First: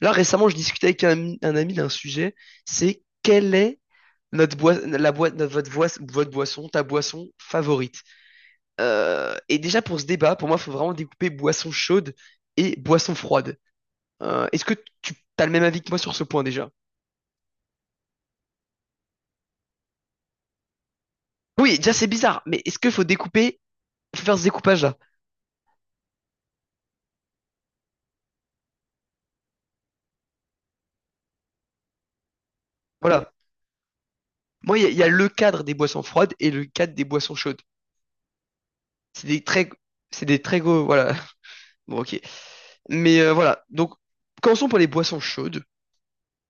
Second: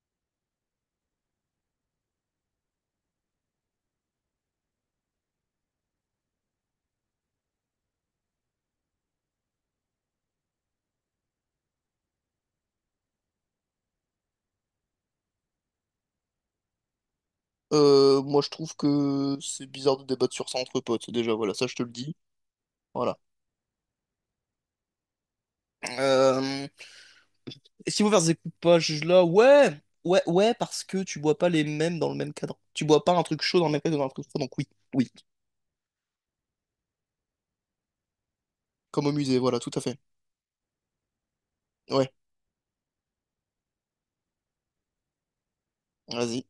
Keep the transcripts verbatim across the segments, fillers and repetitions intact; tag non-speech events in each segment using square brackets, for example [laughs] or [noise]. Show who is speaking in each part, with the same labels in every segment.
Speaker 1: Là, récemment, je discutais avec un, ami un ami d'un sujet, c'est quelle est notre boi- la boi- notre- votre, voice- votre boisson, ta boisson favorite? Euh, et déjà, pour ce débat, pour moi, il faut vraiment découper boisson chaude et boisson froide. Euh, est-ce que tu as le même avis que moi sur ce point déjà?
Speaker 2: Euh, moi, je trouve que c'est bizarre de débattre sur ça entre potes. Déjà, voilà, ça, je
Speaker 1: Oui,
Speaker 2: te le
Speaker 1: déjà, c'est
Speaker 2: dis.
Speaker 1: bizarre, mais est-ce qu'il faut
Speaker 2: Voilà.
Speaker 1: découper, faut faire ce découpage-là?
Speaker 2: Euh, et si vous faites des coupages là, ouais, ouais, ouais, parce que tu bois pas les mêmes dans le même cadre. Tu bois pas un
Speaker 1: Voilà.
Speaker 2: truc chaud dans le même cadre que dans un truc froid, donc oui,
Speaker 1: Moi, il y, a il y a
Speaker 2: oui.
Speaker 1: le cadre des boissons froides et le cadre des boissons chaudes.
Speaker 2: Comme au
Speaker 1: C'est
Speaker 2: musée,
Speaker 1: des
Speaker 2: voilà,
Speaker 1: très,
Speaker 2: tout à fait.
Speaker 1: c'est des très gros, voilà. [laughs] Bon,
Speaker 2: Ouais,
Speaker 1: ok. Mais euh, voilà. Donc, commençons par les boissons chaudes.
Speaker 2: vas-y.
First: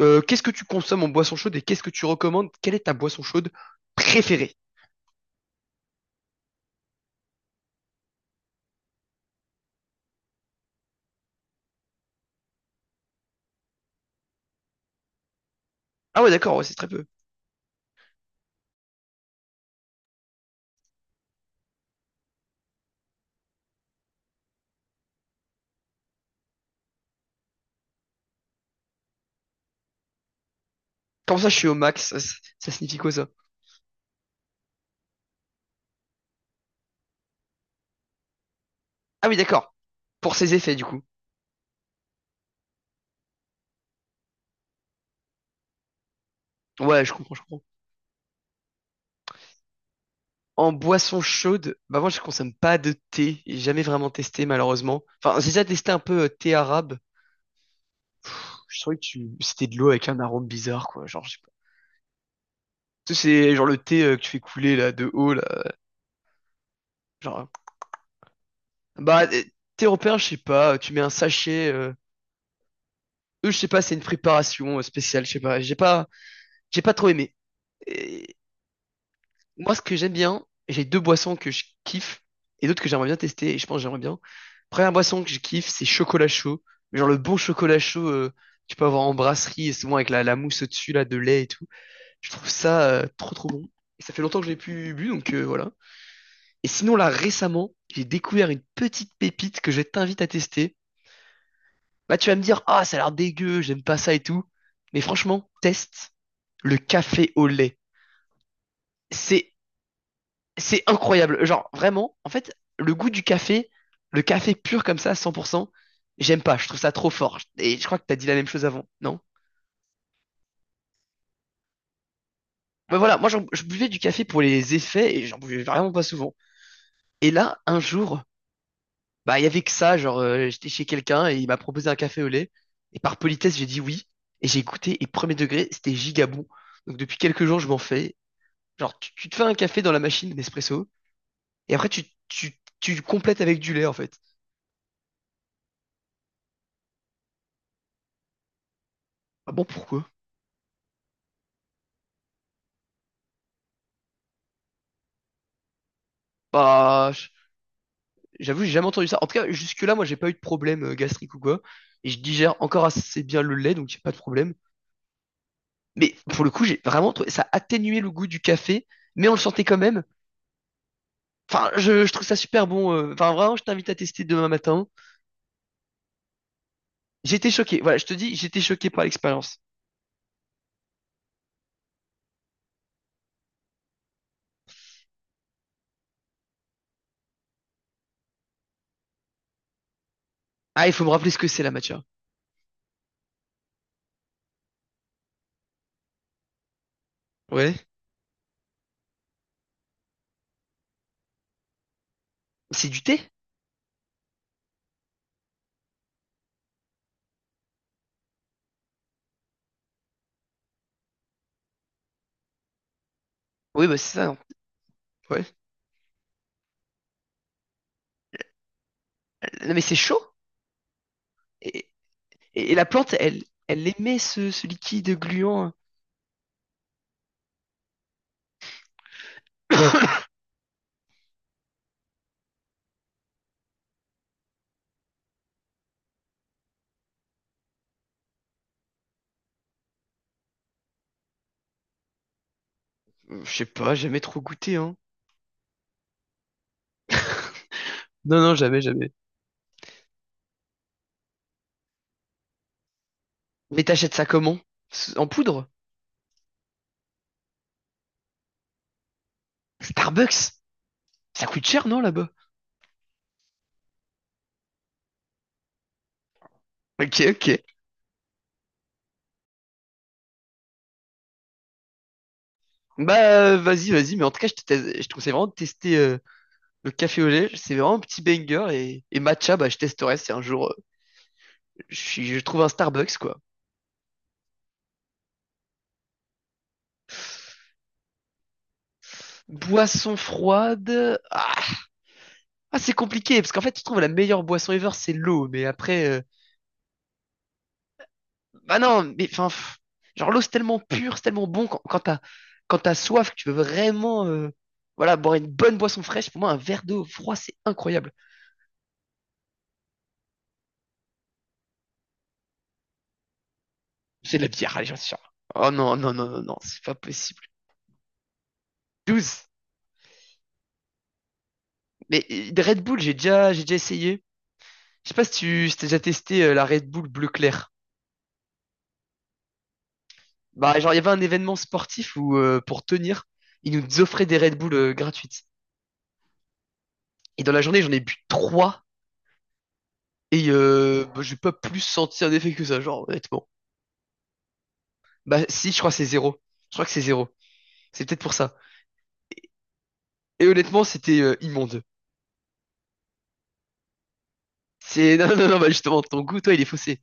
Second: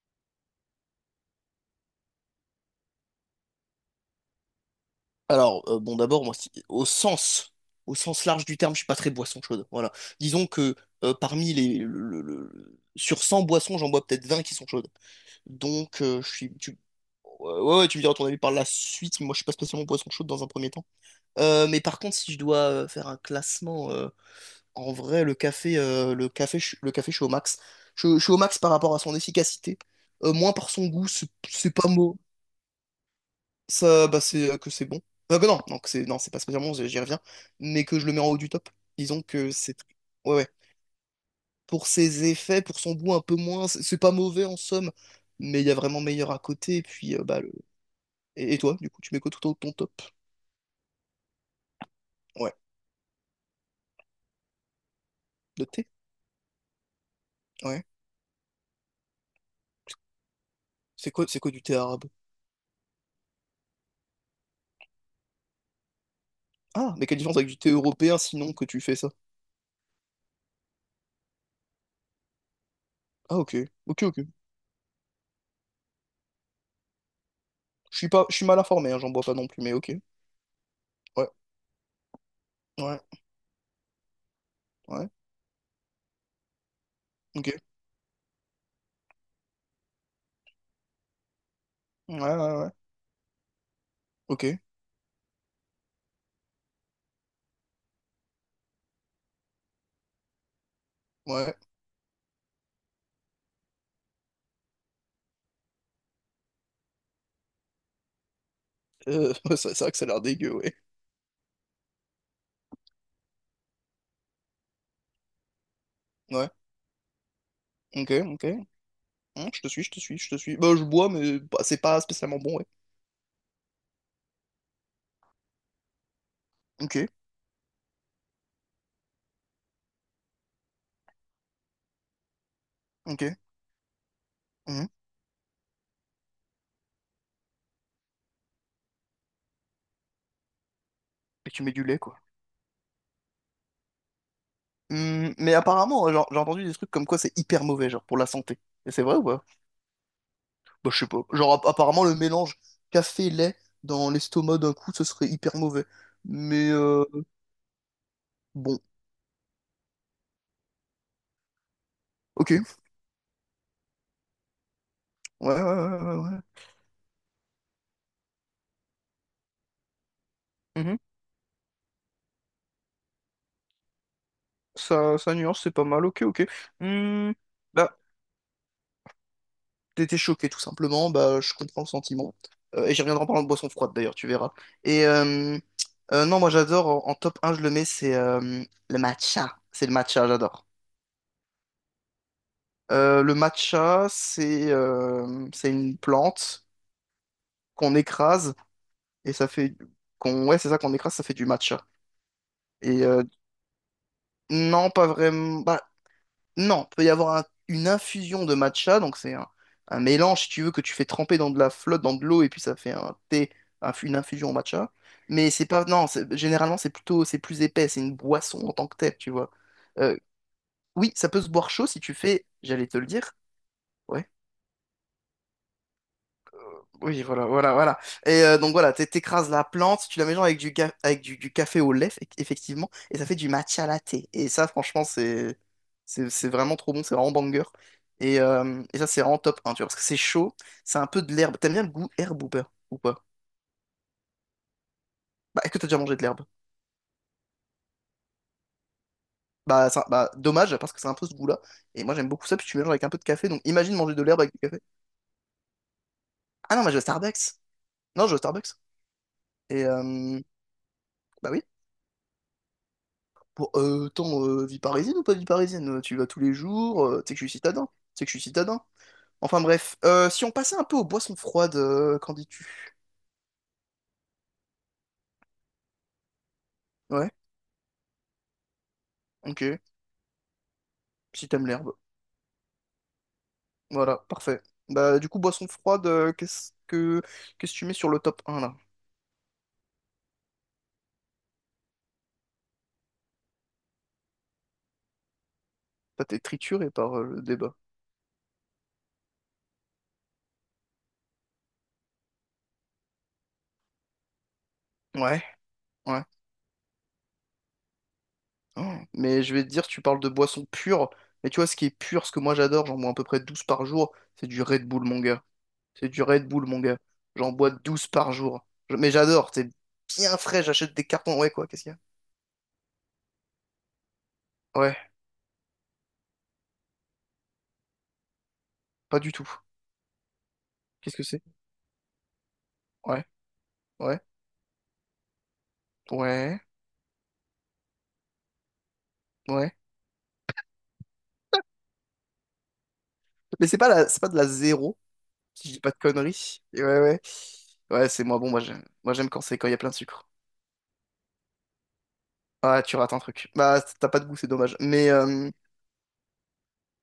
Speaker 1: Euh, qu'est-ce que tu consommes en boisson chaude et qu'est-ce que tu recommandes? Quelle est ta boisson chaude préférée?
Speaker 2: Alors, euh, bon, d'abord, moi, si- au sens, au sens large du terme, je suis pas très boisson chaude. Voilà. Disons que euh, parmi les, le- le- le- sur cent boissons, j'en bois peut-être vingt qui sont chaudes. Donc, euh,
Speaker 1: Ah
Speaker 2: je
Speaker 1: ouais,
Speaker 2: suis.
Speaker 1: d'accord, ouais, c'est
Speaker 2: Tu...
Speaker 1: très peu.
Speaker 2: Ouais, ouais, ouais, tu me diras ton avis par la suite. Moi, je suis pas spécialement poisson chaud dans un premier temps. Euh, mais par contre, si je dois euh, faire un classement, euh, en vrai, le café, euh, le café, je- le café, je suis au max. Je, je suis au max par rapport à son efficacité. Euh, moins par son goût. C'est
Speaker 1: Comment ça, je suis
Speaker 2: c'est
Speaker 1: au
Speaker 2: pas
Speaker 1: max? Ça,
Speaker 2: mot.
Speaker 1: ça- ça signifie quoi ça?
Speaker 2: Ça, bah, c'est euh, que c'est bon. Euh, Bah, que non, non, que c'est non, c'est pas spécialement. J'y j'y reviens. Mais que je le mets en haut du top. Disons
Speaker 1: Ah oui,
Speaker 2: que
Speaker 1: d'accord.
Speaker 2: c'est.
Speaker 1: Pour
Speaker 2: Ouais, ouais.
Speaker 1: ses effets, du coup.
Speaker 2: Pour ses effets, pour son goût un peu moins, c'est c'est pas mauvais en somme. Mais il y a vraiment meilleur à côté. Et
Speaker 1: Ouais, je
Speaker 2: puis, euh,
Speaker 1: comprends,
Speaker 2: bah.
Speaker 1: je comprends.
Speaker 2: Et, et toi, du coup, tu mets quoi tout en haut de ton top?
Speaker 1: En boisson chaude, bah moi je consomme
Speaker 2: Ouais.
Speaker 1: pas de thé, j'ai jamais vraiment testé malheureusement. Enfin, j'ai déjà
Speaker 2: Le thé?
Speaker 1: testé un peu euh, thé arabe.
Speaker 2: Ouais.
Speaker 1: Je trouvais que tu... c'était de l'eau avec un arôme bizarre quoi,
Speaker 2: C'est
Speaker 1: genre
Speaker 2: quoi,
Speaker 1: je sais
Speaker 2: c'est quoi
Speaker 1: pas.
Speaker 2: du thé arabe?
Speaker 1: Tu sais, c'est genre le thé euh, que tu fais couler là de haut là,
Speaker 2: Ah, mais quelle différence
Speaker 1: genre euh,
Speaker 2: avec du thé européen sinon que tu fais ça?
Speaker 1: bah euh, thé européen, je sais pas, tu mets un sachet euh,
Speaker 2: Ah,
Speaker 1: eux
Speaker 2: ok.
Speaker 1: je sais pas, c'est une
Speaker 2: Ok, ok.
Speaker 1: préparation euh, spéciale, je sais pas, j'ai pas j'ai pas trop aimé.
Speaker 2: Je suis pas, je suis mal informé, hein, j'en bois pas non plus, mais
Speaker 1: Moi, ce
Speaker 2: ok.
Speaker 1: que j'aime bien, j'ai deux
Speaker 2: Ouais,
Speaker 1: boissons que je kiffe et d'autres que
Speaker 2: ouais,
Speaker 1: j'aimerais bien tester et je pense que j'aimerais bien. Première
Speaker 2: ouais.
Speaker 1: boisson que je kiffe, c'est chocolat chaud. Mais genre le bon
Speaker 2: Ok.
Speaker 1: chocolat chaud, euh, tu peux avoir en brasserie et souvent avec la, la mousse au-dessus là de lait et tout.
Speaker 2: Ouais,
Speaker 1: Je trouve
Speaker 2: ouais, ouais.
Speaker 1: ça euh, trop trop bon. Et ça fait longtemps que
Speaker 2: Ok.
Speaker 1: je l'ai plus bu donc euh, voilà. Et sinon là récemment, j'ai découvert une petite pépite que je t'invite à tester.
Speaker 2: Ouais.
Speaker 1: Là tu vas me dire, ah ça a l'air dégueu, j'aime pas ça et tout. Mais franchement, teste le café au lait.
Speaker 2: Euh,
Speaker 1: C'est
Speaker 2: [laughs] c'est c'est vrai que ça a l'air dégueu, ouais.
Speaker 1: C'est incroyable. Genre, vraiment, en fait, le goût du café, le café pur comme ça, cent pour cent, j'aime
Speaker 2: Ouais.
Speaker 1: pas. Je trouve ça trop fort. Et je crois que
Speaker 2: Ok,
Speaker 1: t'as dit la
Speaker 2: ok.
Speaker 1: même chose avant, non?
Speaker 2: Hum, je te suis, je te suis, je te suis. Bah, je bois, mais bah, c'est pas spécialement bon, ouais.
Speaker 1: Bah voilà, moi, j'en- je buvais du café pour les effets et j'en buvais vraiment pas souvent.
Speaker 2: Ok,
Speaker 1: Et là, un jour, bah, il y avait que ça. Genre, euh, j'étais chez quelqu'un et il m'a proposé un café au lait. Et par
Speaker 2: ok.
Speaker 1: politesse, j'ai dit oui. Et j'ai
Speaker 2: Hum.
Speaker 1: goûté et premier degré, c'était giga bon. Donc, depuis quelques jours, je m'en fais. Genre, tu, tu te fais un café dans la machine Nespresso
Speaker 2: Et tu mets
Speaker 1: et
Speaker 2: du
Speaker 1: après,
Speaker 2: lait,
Speaker 1: tu,
Speaker 2: quoi.
Speaker 1: tu, tu complètes avec du lait, en fait.
Speaker 2: Hum, mais apparemment, genre, j'ai entendu des trucs comme quoi c'est hyper mauvais, genre, pour la santé. Et c'est vrai ou pas?
Speaker 1: Ah bon, pourquoi?
Speaker 2: Bah, je sais pas. Genre, app- apparemment, le mélange café-lait dans l'estomac d'un coup, ce serait hyper mauvais. Mais euh,
Speaker 1: Bah, j'avoue, j'ai
Speaker 2: bon,
Speaker 1: jamais entendu ça. En tout cas, jusque-là, moi, j'ai pas eu de problème euh, gastrique ou quoi. Et je digère
Speaker 2: ok.
Speaker 1: encore assez bien le lait, donc j'ai pas de problème.
Speaker 2: Ouais, ouais,
Speaker 1: Mais
Speaker 2: ouais, ouais,
Speaker 1: pour le coup, j'ai vraiment trouvé ça atténuait le goût du café, mais on le sentait quand même.
Speaker 2: ouais. Mhm.
Speaker 1: Enfin, je, je trouve ça super bon. euh. Enfin, vraiment, je t'invite à tester demain matin.
Speaker 2: Ça, ça nuance, c'est pas mal. Ok, ok. Hmm.
Speaker 1: J'étais choqué. Voilà,
Speaker 2: Bah,
Speaker 1: je te dis, j'étais choqué par l'expérience.
Speaker 2: t'étais choqué, tout simplement. Bah, je comprends le sentiment. Euh, et j'y reviendrai en parlant de boisson froide, d'ailleurs, tu verras. Et euh, euh, non, moi, j'adore. En, en top un je le mets, c'est euh, le matcha. C'est le matcha, j'adore.
Speaker 1: Ah, il faut me rappeler ce que c'est la matcha.
Speaker 2: Euh, le matcha, c'est euh, c'est une plante
Speaker 1: Ouais.
Speaker 2: qu'on écrase et ça fait qu'on, ouais, c'est ça, qu'on écrase, ça fait du matcha.
Speaker 1: C'est du
Speaker 2: Et
Speaker 1: thé?
Speaker 2: euh, non, pas vraiment. Bah non, peut y avoir un- une infusion de matcha, donc c'est un, un mélange, si tu veux, que tu fais tremper dans de la flotte, dans de l'eau, et puis ça fait un thé,
Speaker 1: Oui,
Speaker 2: un-
Speaker 1: bah c'est
Speaker 2: une
Speaker 1: ça. Non.
Speaker 2: infusion au matcha.
Speaker 1: Ouais.
Speaker 2: Mais c'est pas. Non, c'est- généralement c'est plutôt, c'est plus épais, c'est une boisson en tant que telle, tu vois.
Speaker 1: Non, mais c'est
Speaker 2: Euh,
Speaker 1: chaud.
Speaker 2: oui, ça peut se boire chaud
Speaker 1: Et,
Speaker 2: si tu fais,
Speaker 1: et- et la
Speaker 2: j'allais te le
Speaker 1: plante,
Speaker 2: dire,
Speaker 1: elle, elle émet
Speaker 2: ouais.
Speaker 1: ce, ce liquide gluant.
Speaker 2: Oui, voilà, voilà, voilà. Et euh, donc voilà, t'é- t'écrases la plante, tu
Speaker 1: [coughs]
Speaker 2: la mélanges avec du, ga- avec du, du café au lait, eff- effectivement, et ça fait du matcha latte. Et ça, franchement, c'est c'est c'est vraiment trop bon, c'est vraiment banger. Et, euh, et ça, c'est vraiment top un, tu vois, parce que c'est chaud, c'est un peu de l'herbe. T'aimes bien le goût herbe ou pas? Ou pas?
Speaker 1: Je sais pas, jamais trop goûté, hein.
Speaker 2: Bah, est-ce que t'as déjà mangé de l'herbe?
Speaker 1: Non, non, jamais, jamais.
Speaker 2: Bah, ça- bah, dommage, parce que c'est un peu ce goût-là. Et moi, j'aime beaucoup ça, puis tu mélanges avec un peu de café, donc
Speaker 1: Mais
Speaker 2: imagine
Speaker 1: t'achètes
Speaker 2: manger de
Speaker 1: ça
Speaker 2: l'herbe avec
Speaker 1: comment?
Speaker 2: du café.
Speaker 1: En poudre?
Speaker 2: Ah non, mais je vais au Starbucks. Non, je vais au Starbucks. Et euh,
Speaker 1: Starbucks? Ça
Speaker 2: bah oui.
Speaker 1: coûte cher, non, là-bas?
Speaker 2: Bon, euh, attends, euh, vie parisienne ou pas vie parisienne? Tu vas tous les jours,
Speaker 1: Ok,
Speaker 2: euh, tu sais que je
Speaker 1: ok.
Speaker 2: suis citadin, tu sais que je suis citadin. Enfin bref, Euh, si on passait un peu aux boissons froides, euh, qu'en dis-tu?
Speaker 1: Bah, euh, vas-y, vas-y. Mais en tout cas, je te, teste- je te conseille vraiment de tester euh, le café au
Speaker 2: Ouais,
Speaker 1: lait. C'est vraiment un petit banger. Et, et matcha,
Speaker 2: ok,
Speaker 1: bah, je testerai si un jour euh,
Speaker 2: si t'aimes l'herbe.
Speaker 1: je, suis- je trouve un Starbucks, quoi.
Speaker 2: Voilà, parfait. Bah du coup, boissons froides, euh, qu'est-ce que qu'est-ce que tu mets sur le top un là?
Speaker 1: Boisson froide. Ah, ah, c'est compliqué. Parce qu'en fait, tu trouves la meilleure boisson ever, c'est l'eau. Mais après, euh,
Speaker 2: T'as été trituré par euh, le débat.
Speaker 1: bah non, mais enfin, pff, genre l'eau c'est tellement pur, c'est tellement bon quand, quand t'as quand t'as soif, que tu veux vraiment euh, voilà, boire
Speaker 2: Ouais,
Speaker 1: une bonne boisson
Speaker 2: ouais.
Speaker 1: fraîche. Pour moi, un verre d'eau froid, c'est incroyable.
Speaker 2: Oh, mais je vais te dire, tu parles de boissons pures, mais tu vois, ce qui est pur, ce que moi j'adore, j'en bois à peu près douze par jour,
Speaker 1: C'est de
Speaker 2: c'est
Speaker 1: la
Speaker 2: du
Speaker 1: bière, allez,
Speaker 2: Red
Speaker 1: j'en
Speaker 2: Bull,
Speaker 1: suis
Speaker 2: mon
Speaker 1: sûr.
Speaker 2: gars.
Speaker 1: Oh non,
Speaker 2: C'est
Speaker 1: non,
Speaker 2: du
Speaker 1: non, non,
Speaker 2: Red
Speaker 1: non,
Speaker 2: Bull, mon
Speaker 1: c'est pas
Speaker 2: gars.
Speaker 1: possible.
Speaker 2: J'en bois douze par jour. Je- Mais
Speaker 1: Douze.
Speaker 2: j'adore, c'est bien frais, j'achète des cartons. Ouais, quoi, qu'est-ce qu'il y
Speaker 1: Mais euh, des Red Bull, j'ai déjà, j'ai déjà essayé.
Speaker 2: a? Ouais,
Speaker 1: Je sais pas si tu si t'as déjà testé euh, la Red Bull bleu clair.
Speaker 2: pas du tout.
Speaker 1: Bah, genre, il y avait
Speaker 2: Qu'est-ce
Speaker 1: un
Speaker 2: que c'est?
Speaker 1: événement sportif où, euh, pour tenir,
Speaker 2: Ouais,
Speaker 1: ils nous
Speaker 2: ouais,
Speaker 1: offraient des Red Bull euh, gratuites.
Speaker 2: ouais,
Speaker 1: Et dans la journée, j'en ai bu trois.
Speaker 2: ouais.
Speaker 1: Et euh, bah, j'ai pas plus senti un effet que ça, genre, honnêtement.
Speaker 2: Mais c'est pas la... c'est pas de la zéro,
Speaker 1: Bah
Speaker 2: si
Speaker 1: si,
Speaker 2: je
Speaker 1: je
Speaker 2: dis
Speaker 1: crois
Speaker 2: pas
Speaker 1: que
Speaker 2: de
Speaker 1: c'est zéro.
Speaker 2: conneries.
Speaker 1: Je
Speaker 2: Et
Speaker 1: crois que
Speaker 2: ouais,
Speaker 1: c'est
Speaker 2: ouais.
Speaker 1: zéro. C'est
Speaker 2: Ouais,
Speaker 1: peut-être
Speaker 2: c'est
Speaker 1: pour
Speaker 2: moi, bon,
Speaker 1: ça.
Speaker 2: moi j'aime moi, j'aime quand c'est quand il y a plein de sucre.
Speaker 1: Et honnêtement, c'était euh, immonde.
Speaker 2: Ah, tu rates un truc. Bah, t'as pas de goût, c'est dommage. Mais,
Speaker 1: C'est [laughs] non non
Speaker 2: euh,
Speaker 1: non, bah justement ton goût toi il est faussé.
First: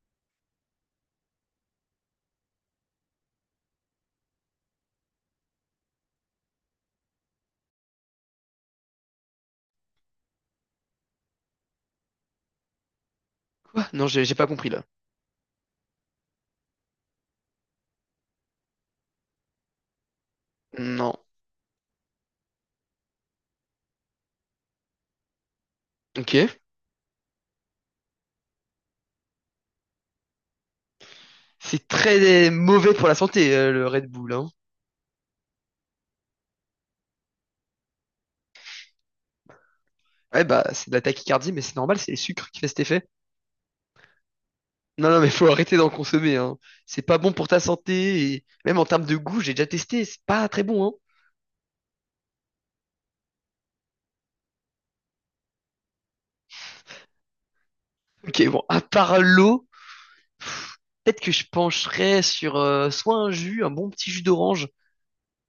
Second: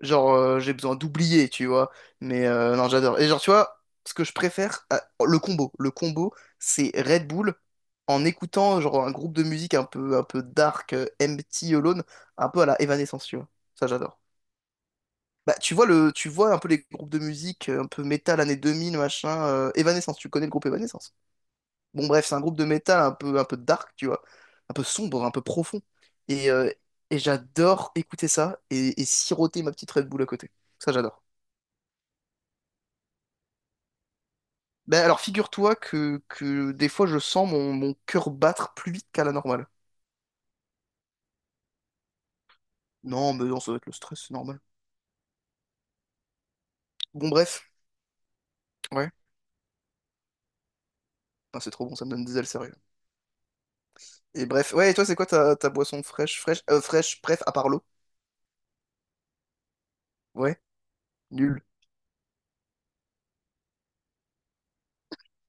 Speaker 2: genre, euh, j'ai besoin d'oublier, tu vois. Mais euh, non, j'adore. Et genre, tu vois, ce que je préfère, euh, le combo. Le combo, c'est Red Bull en écoutant genre un groupe de musique un peu, un peu dark, euh, Empty Alone, un peu à la Evanescence, tu vois. Ça,
Speaker 1: Quoi? Non,
Speaker 2: j'adore.
Speaker 1: j'ai j'ai pas compris là.
Speaker 2: Bah, tu vois, le, tu vois un peu les groupes de musique euh, un peu métal années deux mille machin. euh, Evanescence, tu connais le groupe
Speaker 1: Non.
Speaker 2: Evanescence. Bon, bref, c'est un groupe de métal un peu, un peu dark, tu vois. Un peu sombre, un peu profond. Et,
Speaker 1: OK.
Speaker 2: euh, et j'adore écouter ça et, et, siroter ma petite Red Bull à côté. Ça, j'adore.
Speaker 1: C'est très euh, mauvais pour la santé euh, le Red Bull hein.
Speaker 2: Ben alors figure-toi que, que des fois je sens mon, mon cœur battre plus vite qu'à la normale.
Speaker 1: Ouais bah c'est de la tachycardie mais c'est normal, c'est les sucres qui fait cet effet.
Speaker 2: Non, mais non, ça doit être le stress, c'est normal.
Speaker 1: Non non mais faut arrêter d'en consommer hein. C'est pas
Speaker 2: Bon
Speaker 1: bon pour ta
Speaker 2: bref,
Speaker 1: santé et même en termes
Speaker 2: ouais.
Speaker 1: de goût, j'ai déjà testé, c'est pas très bon hein.
Speaker 2: Putain, c'est trop bon, ça me donne des ailes sérieux. Et bref, ouais, et toi c'est quoi ta, ta boisson fraîche, fraîche, euh, fraîche, bref, à part l'eau?
Speaker 1: OK, bon, à part l'eau,
Speaker 2: Ouais,
Speaker 1: peut-être que je
Speaker 2: nul.
Speaker 1: pencherais sur euh, soit un jus, un bon petit jus d'orange.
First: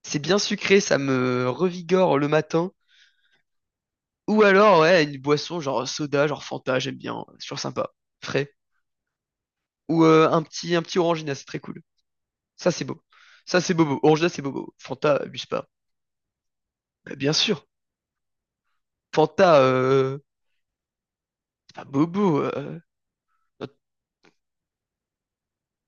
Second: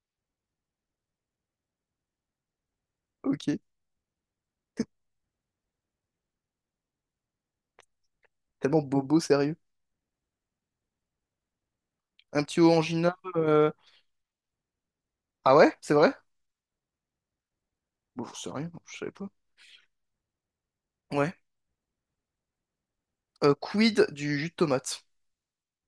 Speaker 1: C'est bien sucré, ça me revigore le matin.
Speaker 2: Ok.
Speaker 1: Ou alors, ouais, une boisson genre soda, genre Fanta, j'aime bien, c'est toujours sympa, frais.
Speaker 2: Tellement bobo sérieux.
Speaker 1: Ou euh, un petit, un petit Orangina, c'est très cool.
Speaker 2: Un petit
Speaker 1: Ça, c'est beau.
Speaker 2: orangina,
Speaker 1: Ça,
Speaker 2: euh...
Speaker 1: c'est bobo. Orangina, c'est bobo. Fanta, abuse
Speaker 2: Ah
Speaker 1: pas.
Speaker 2: ouais, c'est vrai?
Speaker 1: Euh, bien sûr.
Speaker 2: Bon, j'en sais rien, je savais pas.
Speaker 1: Fanta, euh,
Speaker 2: Ouais.
Speaker 1: c'est pas bobo. euh,
Speaker 2: Euh,
Speaker 1: notre-
Speaker 2: quid du jus de tomate?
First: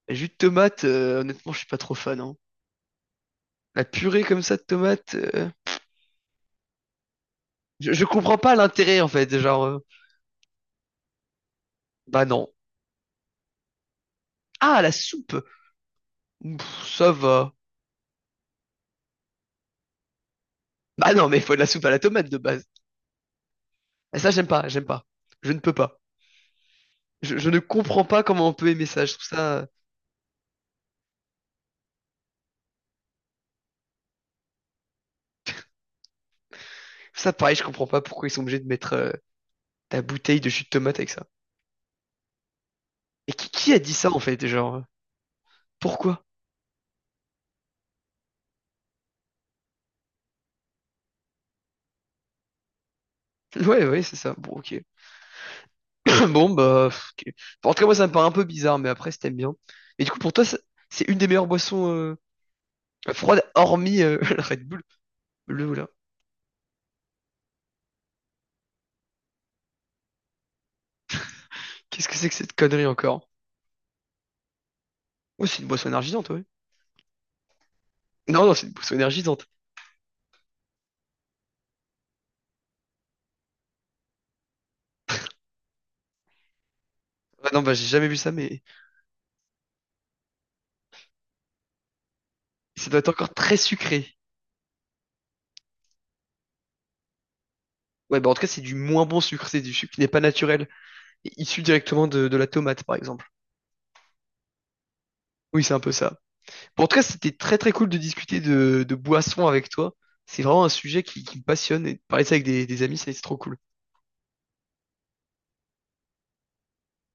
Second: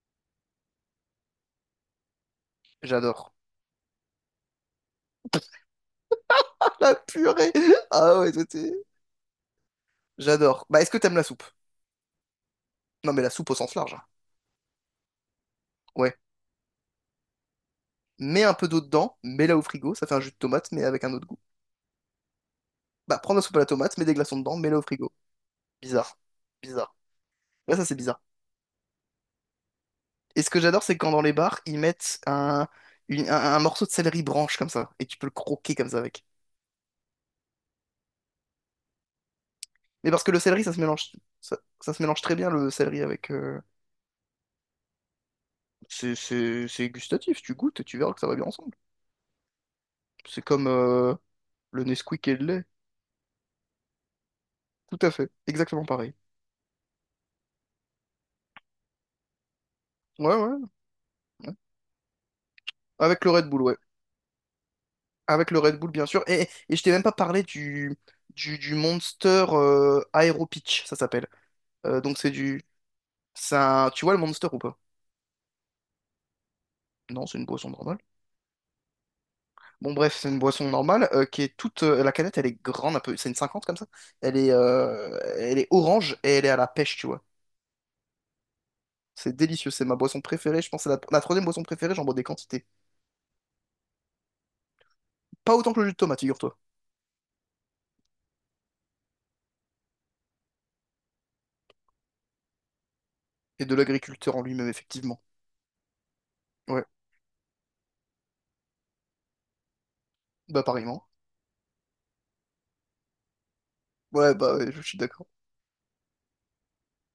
Speaker 1: jus de tomate, euh, honnêtement, je suis pas trop fan, hein.
Speaker 2: J'adore.
Speaker 1: La purée comme ça de tomate, euh,
Speaker 2: [laughs] La purée!
Speaker 1: je, je
Speaker 2: Ah ouais,
Speaker 1: comprends
Speaker 2: toi
Speaker 1: pas
Speaker 2: t'es.
Speaker 1: l'intérêt en fait. Genre, euh,
Speaker 2: J'adore. Bah est-ce que t'aimes la soupe?
Speaker 1: bah non.
Speaker 2: Non mais la soupe au sens large, hein.
Speaker 1: Ah, la soupe.
Speaker 2: Ouais.
Speaker 1: Pff, ça va.
Speaker 2: Mets un peu d'eau dedans, mets-la au frigo, ça fait un jus de tomate, mais avec
Speaker 1: Bah
Speaker 2: un autre
Speaker 1: non, mais
Speaker 2: goût.
Speaker 1: il faut de la soupe à la tomate de base.
Speaker 2: Bah, prends de la soupe à la tomate, mets des
Speaker 1: Et ça,
Speaker 2: glaçons
Speaker 1: j'aime
Speaker 2: dedans,
Speaker 1: pas,
Speaker 2: mets-la au
Speaker 1: j'aime pas.
Speaker 2: frigo.
Speaker 1: Je ne peux pas.
Speaker 2: Bizarre. Bizarre.
Speaker 1: Je, je ne
Speaker 2: Ouais, ça c'est
Speaker 1: comprends
Speaker 2: bizarre.
Speaker 1: pas comment on peut aimer ça. Je trouve ça, je
Speaker 2: Et ce que j'adore, c'est quand dans les bars, ils mettent un, une- un, un morceau de céleri branche comme ça, et tu peux le croquer comme ça avec.
Speaker 1: trouve ça pareil, je comprends pas pourquoi ils sont obligés de mettre euh, ta
Speaker 2: Mais parce que le
Speaker 1: bouteille de
Speaker 2: céleri,
Speaker 1: jus de
Speaker 2: ça se
Speaker 1: tomate avec
Speaker 2: mélange,
Speaker 1: ça.
Speaker 2: ça, ça se mélange très bien le céleri avec.
Speaker 1: Et qui,
Speaker 2: euh,
Speaker 1: qui a dit ça en fait? Genre, euh,
Speaker 2: C'est
Speaker 1: pourquoi? [laughs]
Speaker 2: c'est- c'est gustatif, tu goûtes et tu verras que ça va bien ensemble. C'est comme euh, le Nesquik et le lait.
Speaker 1: Ouais, ouais, c'est ça. Bon, ok.
Speaker 2: Tout à fait, exactement pareil.
Speaker 1: [clears throat] Bon, bah, ok. Enfin, en tout cas, moi, ça me paraît un peu bizarre, mais après, si t'aimes bien. Mais du coup, pour
Speaker 2: Ouais,
Speaker 1: toi,
Speaker 2: ouais,
Speaker 1: ça- c'est une des meilleures
Speaker 2: ouais.
Speaker 1: boissons euh,
Speaker 2: Avec le
Speaker 1: froides,
Speaker 2: Red Bull, ouais.
Speaker 1: hormis euh, [laughs] la Red Bull.
Speaker 2: Avec le
Speaker 1: Le
Speaker 2: Red
Speaker 1: là.
Speaker 2: Bull, bien sûr. Et, et je t'ai même pas parlé du, du, du Monster euh, Aero Peach, ça s'appelle. Euh,
Speaker 1: Qu'est-ce que
Speaker 2: donc
Speaker 1: c'est
Speaker 2: c'est
Speaker 1: que cette
Speaker 2: du...
Speaker 1: connerie encore?
Speaker 2: c'est un- tu vois le Monster ou pas?
Speaker 1: Oh, c'est une boisson énergisante, ouais.
Speaker 2: Non, c'est une boisson normale.
Speaker 1: Non, non, c'est une boisson énergisante.
Speaker 2: Bon, bref, c'est une boisson normale euh, qui est toute... euh, la canette, elle est grande un peu. C'est une cinquante comme ça. Elle est, euh, elle est orange et elle est à la pêche, tu vois.
Speaker 1: Ah non, bah, j'ai jamais vu ça, mais
Speaker 2: C'est délicieux. C'est ma boisson préférée. Je pense que c'est la, la troisième boisson préférée. J'en bois des quantités.
Speaker 1: ça doit être encore très sucré.
Speaker 2: Pas autant que le jus de tomate, figure-toi.
Speaker 1: Ouais, bah en tout cas, c'est du moins bon sucre, c'est du sucre qui n'est pas naturel, et issu directement de, de la tomate, par exemple.
Speaker 2: Et de l'agriculteur en lui-même, effectivement.
Speaker 1: Oui, c'est un peu ça.
Speaker 2: Ouais,
Speaker 1: Bon, en tout cas, c'était très très cool de discuter de, de boissons avec toi. C'est
Speaker 2: bah
Speaker 1: vraiment un sujet
Speaker 2: pareillement.
Speaker 1: qui, qui me passionne, et de parler de ça avec des, des amis, c'est c'est trop cool.
Speaker 2: Ouais, bah ouais, je suis d'accord.